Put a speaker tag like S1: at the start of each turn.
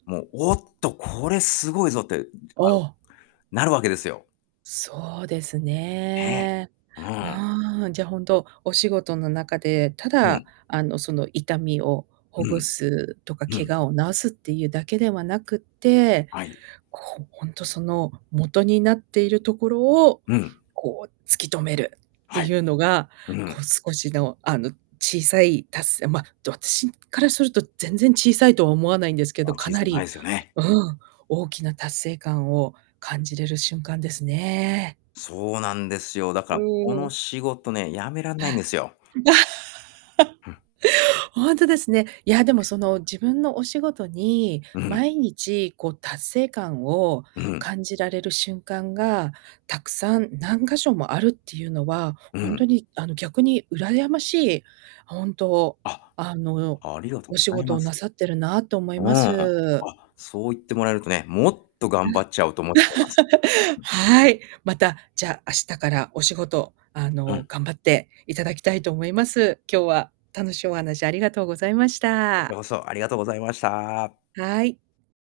S1: もう、「おっと、これすごいぞ」ってなる
S2: ああ。
S1: なるわけですよ！
S2: そうです
S1: ええ、
S2: ね。
S1: うん。
S2: うん、じゃ、本当、お仕事の中で、た
S1: う
S2: だ、
S1: ん。
S2: あの、その痛みをほ
S1: う
S2: ぐ
S1: ん。
S2: すとか、
S1: う
S2: 怪
S1: ん。
S2: 我を治すっていうだけではなくって、
S1: はい。
S2: こう、ほんとその元になっているところを、
S1: うん。
S2: こう突き止めるって
S1: はい。
S2: いうのが、
S1: う
S2: こ
S1: ん。
S2: う少しの、あの小さい達成まあ、どっちからすると全然小さいとは思わないんです
S1: ま
S2: け
S1: あ、
S2: ど、か
S1: 小
S2: な
S1: さくな
S2: り
S1: いすよね。
S2: う
S1: うん。
S2: ん、大きな達成感を感じれる瞬間ですね。
S1: そうなんですよ。だ
S2: う
S1: からこ
S2: ー
S1: の
S2: ん。
S1: 仕事ね、辞めらんない
S2: は
S1: ん
S2: い。
S1: ですよ。うん。
S2: ほんとですね。いや、でもその自分のお仕事に、
S1: うん。
S2: 毎日こう達成感を
S1: うん。
S2: 感じられる瞬間が、たくさん何箇所もあるっていうのは、
S1: う
S2: ほん
S1: ん。
S2: とにあの逆に羨ましい、ほんと
S1: あ、
S2: あの、
S1: ありがとう
S2: お
S1: ご
S2: 仕
S1: ざい
S2: 事
S1: ま
S2: を
S1: す。
S2: なさってるなと思い
S1: うん。
S2: ま
S1: あ、
S2: す。
S1: そう言ってもらえるとね、もっと
S2: うん。
S1: 頑張っちゃうと思ってます。
S2: はい。また、じゃ、明日からお仕事、あ
S1: う
S2: の、
S1: ん。
S2: 頑張っていただきたいと思います。今日は、楽しいお話ありがとうございまし
S1: こちら
S2: た。
S1: こそ、ありがとうございました。
S2: はい。